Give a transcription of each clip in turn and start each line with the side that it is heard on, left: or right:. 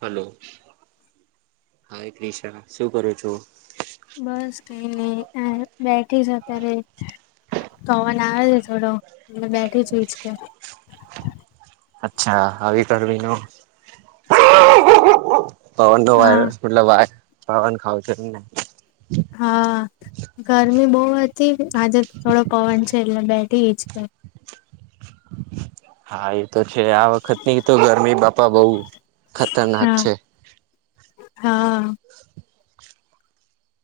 right: Hello hi Krisha શું કરો છો?
left: હ બેઠી છે, અત્યારે પવાન આવે છે થોડો બેઠી છું ઈચકે
right: અચ્છા આવી કરવી નો
left: હા
right: પવન [unintelligible] પાવન ખાવ છે એમને
left: હા, ગરમી બો હતી આજે થોડો પવન છે એટલે બેઠી જ ગઈ
right: હાએ તો છે આ વખતની તો ગરમી બાપા બહુ ખતરનાક
left: હા.
right: છે.
left: હા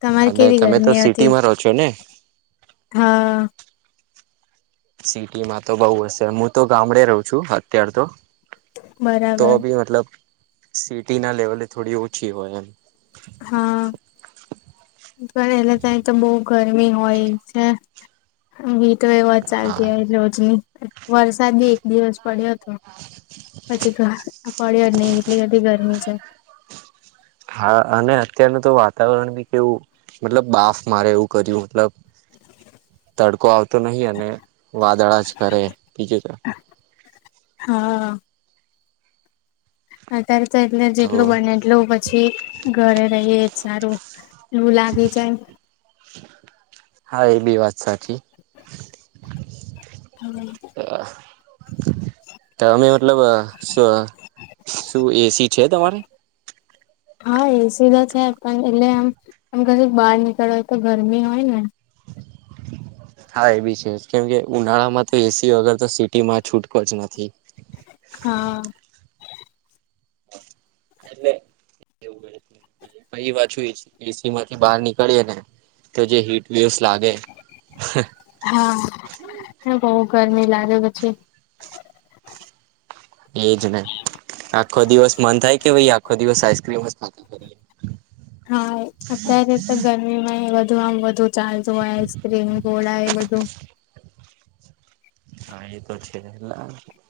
left: તમારે
right: અને
left: કેવી
right: તમે તો
left: ગરમી હતી
right: સિટીમાં રહો છો ને
left: હા
right: સિટીમાં તો બઉ હશે હું તો ગામડે રહું છું અત્યાર તો તો
left: બરાબર
right: ભી મતલબ સિટી ના લેવલે થોડી ઓછી હોય એમ
left: હા. પણ એલે ત તો બહુ ગરમી હોય છે તે વાત
right: હા
left: ચાલતી રોજની વરસાદ બી એક દિવસ પડ્યો પછી પડ્યા નહી એટલી બધી ગરમી છે
right: હા અને અત્યારનું તો વાતાવરણ બી કેવું મતલબ બાફ મારે એવું કર્યું મતલબ તડકો આવતો નહી અને વાદળા જ કરે બીજ તરફ
left: હા હ ત્યારે એટલે જેટલુ
right: તો
left: બને એટલું પછી ઘરે રહીએ સારું લુ લાગી જાય
right: હા એ બી વાત સાચી
left: હમ [unintelligible]
right: તમે મતલબ શ શું એસી છે તમારે
left: હા એસી તો છે પણ એટલે આમ આમ કરે બહાર નીકળવા હોય તો ગરમી હોય ને
right: હા એ બી છે કેમ કે ઉનાળામાં તો એસી વગર તો સિટી માં છૂટકો જ નથી
left: હા
right: એટલે એવું બને વાત એસી માંથી બહાર નીકળી ને તો જે હીટ વેવસ લાગે
left: હા બહુ ગરમી લાગે પછી
right: એજ ને આખો દિવસ મન થાય કે ભાઈ આખો દિવસ આઈક્રીમ ખાતાકરીયૈ
left: હા અત્યારે તો ગરમીમાં એવા તો આમ બધું ચાલતું હોય આઈસ્ક્રીમ ગોળા એ બધું
right: હા એ તો છે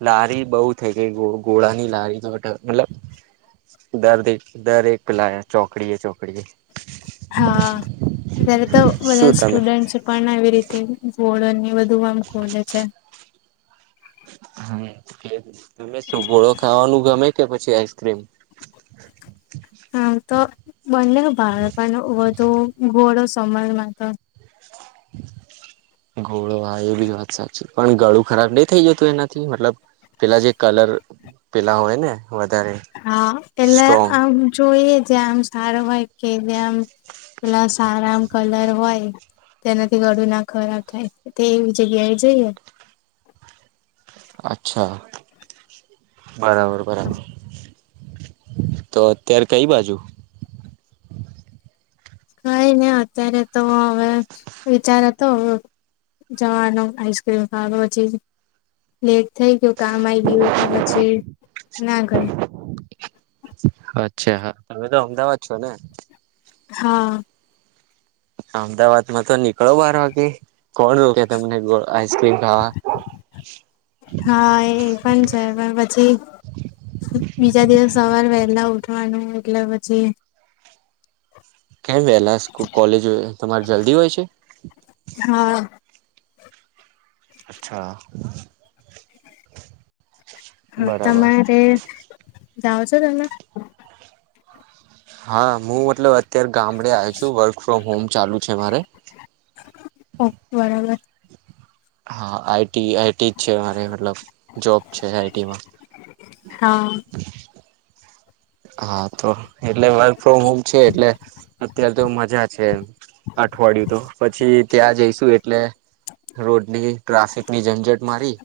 right: લારી બહુ થઈ કે ઘોળાની લારી તો મતલબ દ દરેક લ ચોકડીએ ચોકડીએ
left: હા અત્યારે તો બધા
right: શું તમે
left: સ્ટુડન્ટસ પણ આવી રીતે બોલો ને ધુઆમ ખોલે છે
right: હમ કે સુભોળો ખાવાનું ગમે કે પછી આઈસક્રીમ
left: હા તો બંને બાળપણ વધુ ઘોડો સમય માતો
right: ઘોડો આ વેબી વાત સાચી પણ ગળું ખરાબ નઈ થઇ જતું એનાથી મતલબ પેલા જે કલર પેલા હોય ને વધારે
left: હા એટલે
right: સ્ટ્રોંગ
left: આમ જોઈએ [unintelligible]
right: અચ્છા બરાબર બરાબર તો અત્યારે કઈ બાજુ
left: કઈ ને અત્યારે તો હવે વિચાર હતો હવે જવાનો આઈસક્રીમ ખાવા પછી લેટ થઈ ગયું કામ આઈ ગયું એટલે પછી ના ગય
right: અચ્છા હા તમે તો અમદાવાદ છો ને
left: હા
right: અમદાવાદ માં તો નીકળો બાર વાગે કોણ રો તમને ગોળ
left: હા એ પણ છે પણ પછી બીજા દિવસ સવાર વહેલા ઉઠ ઉઠવાનું એટલે પછી
right: કેમ વેલા કોલેજ હોય તમારે જલ્દી હોય છે
left: હા
right: અચ્છા
left: હા
right: બરાબર
left: તમારે જાવ છો ત હના
right: હા હું મતલબ અત્યારે ગામડે આવ છું વર્ક ફ્રોમ હોમ ચાલુ છે મારે
left: ઓ બરાબર
right: હા આઈટી આઈટી જ છેરેતલ જોબ છે આઈટીમાં
left: હા
right: હા તો એટલે વર્ક ફ્રોમ હોમ છે એટલે અત્યારે તો મજા છે અઠવાડિયું તો પછી ત્યાં જઈશું એટલે રોડની ટ્રાફિક ની ઝંઝટ મારી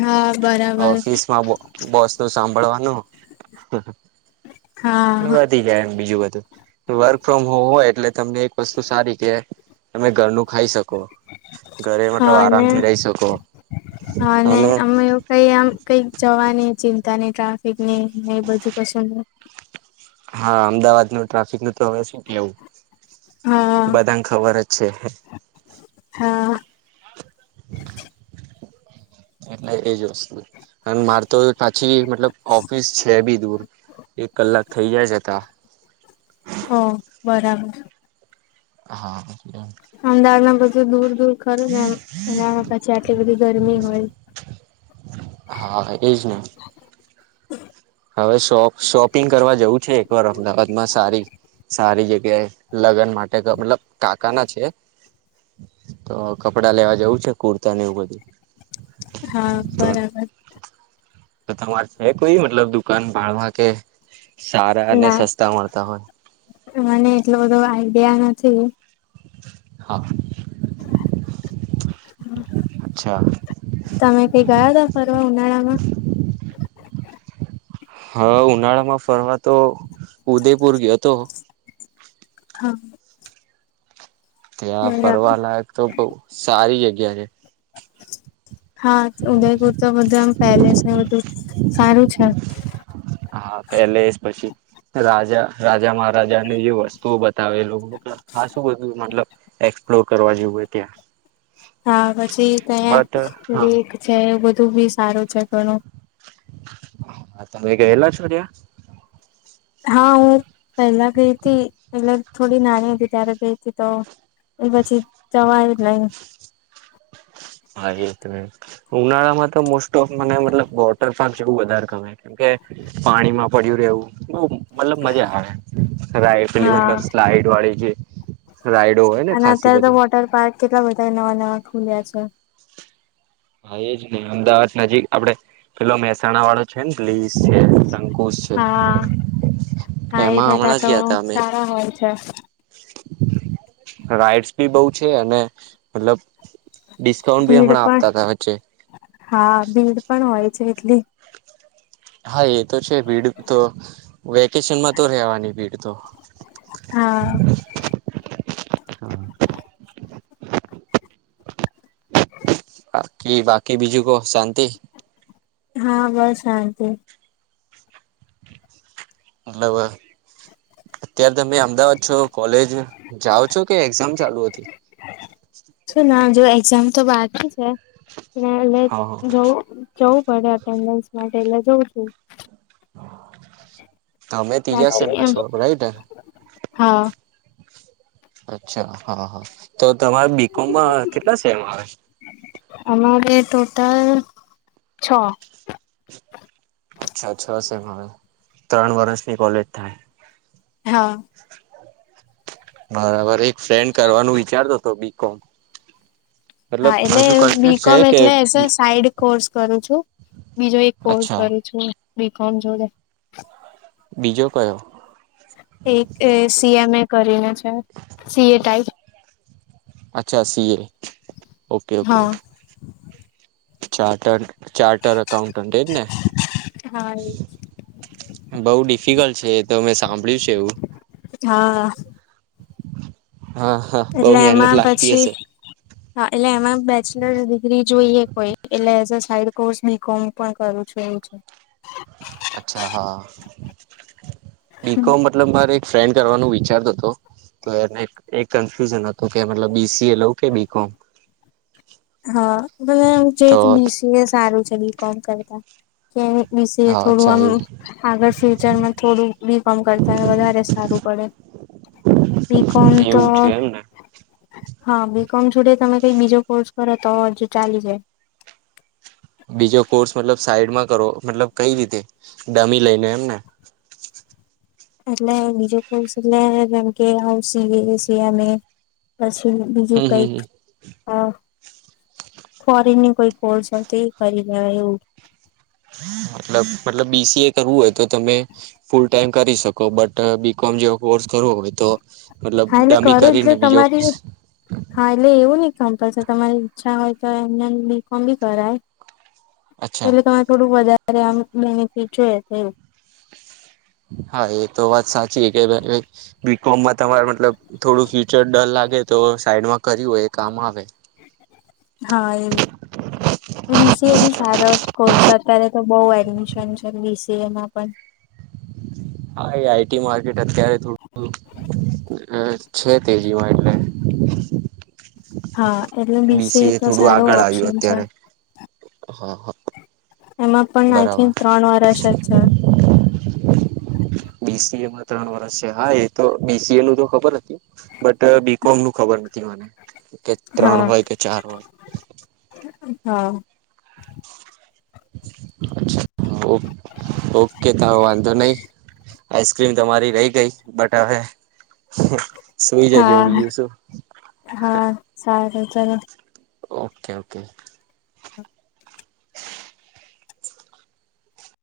left: હા બરાબર
right: ઓફિસમાં બોસ ન સાંભળવા [inaudible] [inaudible]
left: હા
right: વાત જાય બીજું વાત વર્ક ફ્રોમ હોમ હોય એટલે તમને એક વસ્તુ સારી કે તમે ઘરનું ખાઈ શકો ઘરે મતલબ
left: હા ને
right: આરામથી રહી શકો
left: હા ને
right: અને
left: અમે એવું કઈ આમ કઈક જવાની ચિંતા નહી ટ્રાફિક ન ન બધું કશું
right: હા અમદાવાદ નું ટ્રાફિક ન તો હવે શું કે લવું
left: હા
right: બધાને ખબર જ છે
left: હા [unintelligible]
right: એટલે એજ વસ્તુ અને મારે તો પાછી મતલબ ઓફિસ છે બી દૂર એક કલાક થઈ જાય જ હતા
left: ઓ બરાબર
right: હા હા
left: [unintelligible] દૂર દૂર ખરું નેમ એનામા પછી આટલી બધી ગરમી હોય.
right: હા એજ ને હવે શોપ શોપિંગ કરવા જવું છે એક વાર અમદાવાદમાં સારી સારી જ કે લગન માટે મતલબ કાકા ના છે તો કપડા લેવા જેવું છે કુર્તા ને એવું બધું.
left: હા
right: તો
left: બરાબર.
right: તો તમારે છે કોઈ મતલબ દુકાન ભાળમાં કે. સારા અને
left: ના
right: સસ્તા મળતા હોય.
left: મને એટલો બધો આઈડિયા નથી.
right: હા. અચ્છા
left: હ. તમે કોઈ ગયા. ફરવા ઉનાળામાં.
right: હા ઉનાળામાં ફરવા તો ઉદયપુર ગયો તો.
left: હા.
right: ત્યાં
left: બરાબર
right: ફરવાલાાયક તો બઉ સારી ય ગયારે.
left: હા ઉદયપુર તો બધું એમ પેલેસ ને બધું સારું છે.
right: હા પેલેસ પછી રાજા રા જા મહારાજા ને જે વસ્તુઓ બતાવે એ લોકો તો ખાસું બધું મતલબ એક્સપ્લોર કરવા જવું ત્યાં
left: હા પછી ત્યા
right: બટ
left: લીક
right: હા
left: છે એવું બ તોબી સારું છે ઘણું.
right: તમે ગયેલા છો ત્યા
left: હા હું પહેલા ગઈ હતી એટલે થોડી નાની હતી ત્યારે ગઈ તી તો એ પછી જવાયુ જ નઈ.
right: હા એ તો ઉનાળા માં તો મોસ્ટ ઓફ મને મતલબ વોટર પાર્ક જેવું વધારે ગમે કેમકે પાણીમાં પડ્યું રહેવું. મતલબ મજા આવે લાયટલી
left: હા
right: મતલબ સ્લાઈડ વાળી જે રાઈડો હોય ને
left: અને
right: ખાસી
left: અત્યારે તો
right: બધી
left: વોટર પાર્ક કેટલા બધા નવા નવા. ખુલ્યા છે.
right: હા એજ નઈ અમદાવાદ નજીક આપડે પેલો મહેસાણા વાળો છે ને પ્લી છે શંકુજ છે
left: હા હા એ
right: એમાં
left: બધા
right: હમણાં જ
left: તો
right: ગયા ત અમે.
left: સારા હોય છે
right: રાઈડ્સ બી બઉ છે અને મતલબ ડિસ્કાઉન્ટ ભી
left: ભીડ
right: હમણા આપ
left: પણ
right: છે.
left: હા ભીડ પણ હોય છે એટલી
right: [unintelligible] તો છે ભીડ તો વેકેશનમાં તો રહેેવાની ભીડ તો
left: હા [inaudible]
right: બાકી બાકી બીજું કો શાંતિ
left: હા બસ શાંતિ
right: મતલબ અત્યારે તમે અમદાવાદ છો કોલેજ જાઓ છો કે એક્ઝામ ચાલુ હતી
left: શું ના જો એક્ઝામ તો બાકી છે એટલે
right: હા હા
left: જવું જવું પડે એટેન્ડસ માટે એટલે જઉં છું
right: તમે તીજા
left: બાકી
right: સેમ માં
left: એમ
right: છો રાઈટ ને
left: હા
right: અચ્છા હા હા તો તમારે બીકોમમાં કેટલા છે અરે
left: અમારે ટોટલ છ
right: અચ્છા છ સેમ હ ત્રણ વર્ષની કોલેજ થાય
left: હા
right: બરાબર એક ફ્રેન્ડ કરવાનું વિચારતોો હતો બી કો
left: હા એટલે બી કોમ એટલે સાઈડ કોર્સ કરું છું બીજો એક કોર્સ
right: અચ્છા
left: કરું છું બી કોમ જોડે
right: બીજો કયો
left: એક સીએમ એ કરીને છે સીએ ટાઈપ
right: અચ્છા સીએ ઓકે ઓકે
left: હા
right: ચાર્ટડ ચાર્ટર એકાઉન્ટન્ટ એજ ને
left: હા
right: બઉ ડિફિકલ્ટ છે તો મે સાંભળ્યું છે એવું
left: હા
right: હ
left: એટલે એમાં પછી એટલે એમાં બેચલર ડિગ્રી જોઈએ કોઈ એટલે as a side course B com પણ કરું છું એવ છે
right: અચ્છા હા બીકોમ મતલબ મારે એક ફ્રેન્ડ કરવાનું વિચારતો હતો તો એને એક કન્ફ્યુઝન હતું કે મતલબ બીસીએ લઉ કે બી કોમ
left: હા મ જે બીસીએ સારું છે લી કોમ કરતા કે વિશે
right: હા
left: થોડું
right: અચ્છા
left: આમ
right: એવું
left: આગળ ફ્યુચરમાં થોડું બીકોમ કરતા વધારે સારું પડે બીકોમ તો
right: એવું છે એમને
left: હા, બી કોમ જોડે તમે કઈ બીજો કોર્સ કરે તો હજુ ચાલી જાય.
right: બીજો કોર્સ મતલબ સાઈડમાં કરો મતલબ કઈ રીતે ડમી લઈને એમને?
left: એટલે બીજો કોસ એટલે જેમ કે આવ સીવે શિવામે બીજું
right: હમ
left: કઈક
right: હમ
left: હા, ફોરીનની કોઈ કોસ છ તે કરી લવા એવું.
right: મતલબ મતલબ બી સી એ કરવું હોય તો તમે ફૂલ ટાઈમ કરી શકો બટ બી કોમ જેવો કોર્સ કરવો હોય તો મતલબ
left: હા એટલે કરો
right: ડમી
left: એટલે
right: કરીને બીજો
left: તમારી હા એટલે એવું કમ્પલસરી તમારી ઈચ્છા હોય તો એમને બી કોમ બી કરાય.
right: અચ્છા
left: પેલે તમારે થોડુંક મજા આમ બેનિફિટ જો તે.
right: હા એ તો વાત સાચી કે બી કોમમાં તમાર મતલબ થોડું ફ્યુચર ડર લાગે તો સાઈડમાં કર્યું હોય એ કામ આવે.
left: હા એમ, બી સી એ બી સારો કોર્સ છે અત્યારે તો બવ એડમિશન છે બી સી એમાં પણ.
right: આઈ ટી માર્કેટ અત્યારે થોડુંક અ છે તેજી માં એટલે.
left: હા એટલે બી સી એ
right: બીસીએ
left: તો
right: થોડું
left: સારો
right: આગળ આવ્યું
left: ઓપ્શન છે.
right: અત્યારે હા હા
left: એમાં પણ આઈ
right: બરાબર
left: થિંક ત્રણ વર્ષ જ છે.
right: બી સી એમાં ત્રણ વર્ષ છે. હા એ તો બી સી એ નું તો ખબર હતી બટ બી કોમ નું ખબર નતી મને. કે ત્રણ
left: હા
right: હોય કે ચાર હોય.
left: હા.
right: અચ ઓ ઓકે તો હવ વાંધો નહી આઈસ્ક્રીમ તમારી રહી ગઈ બટ હવે સુઈ જજો
left: હા,
right: બીજું શું
left: હા સારું. તને
right: ઓકે ઓકે.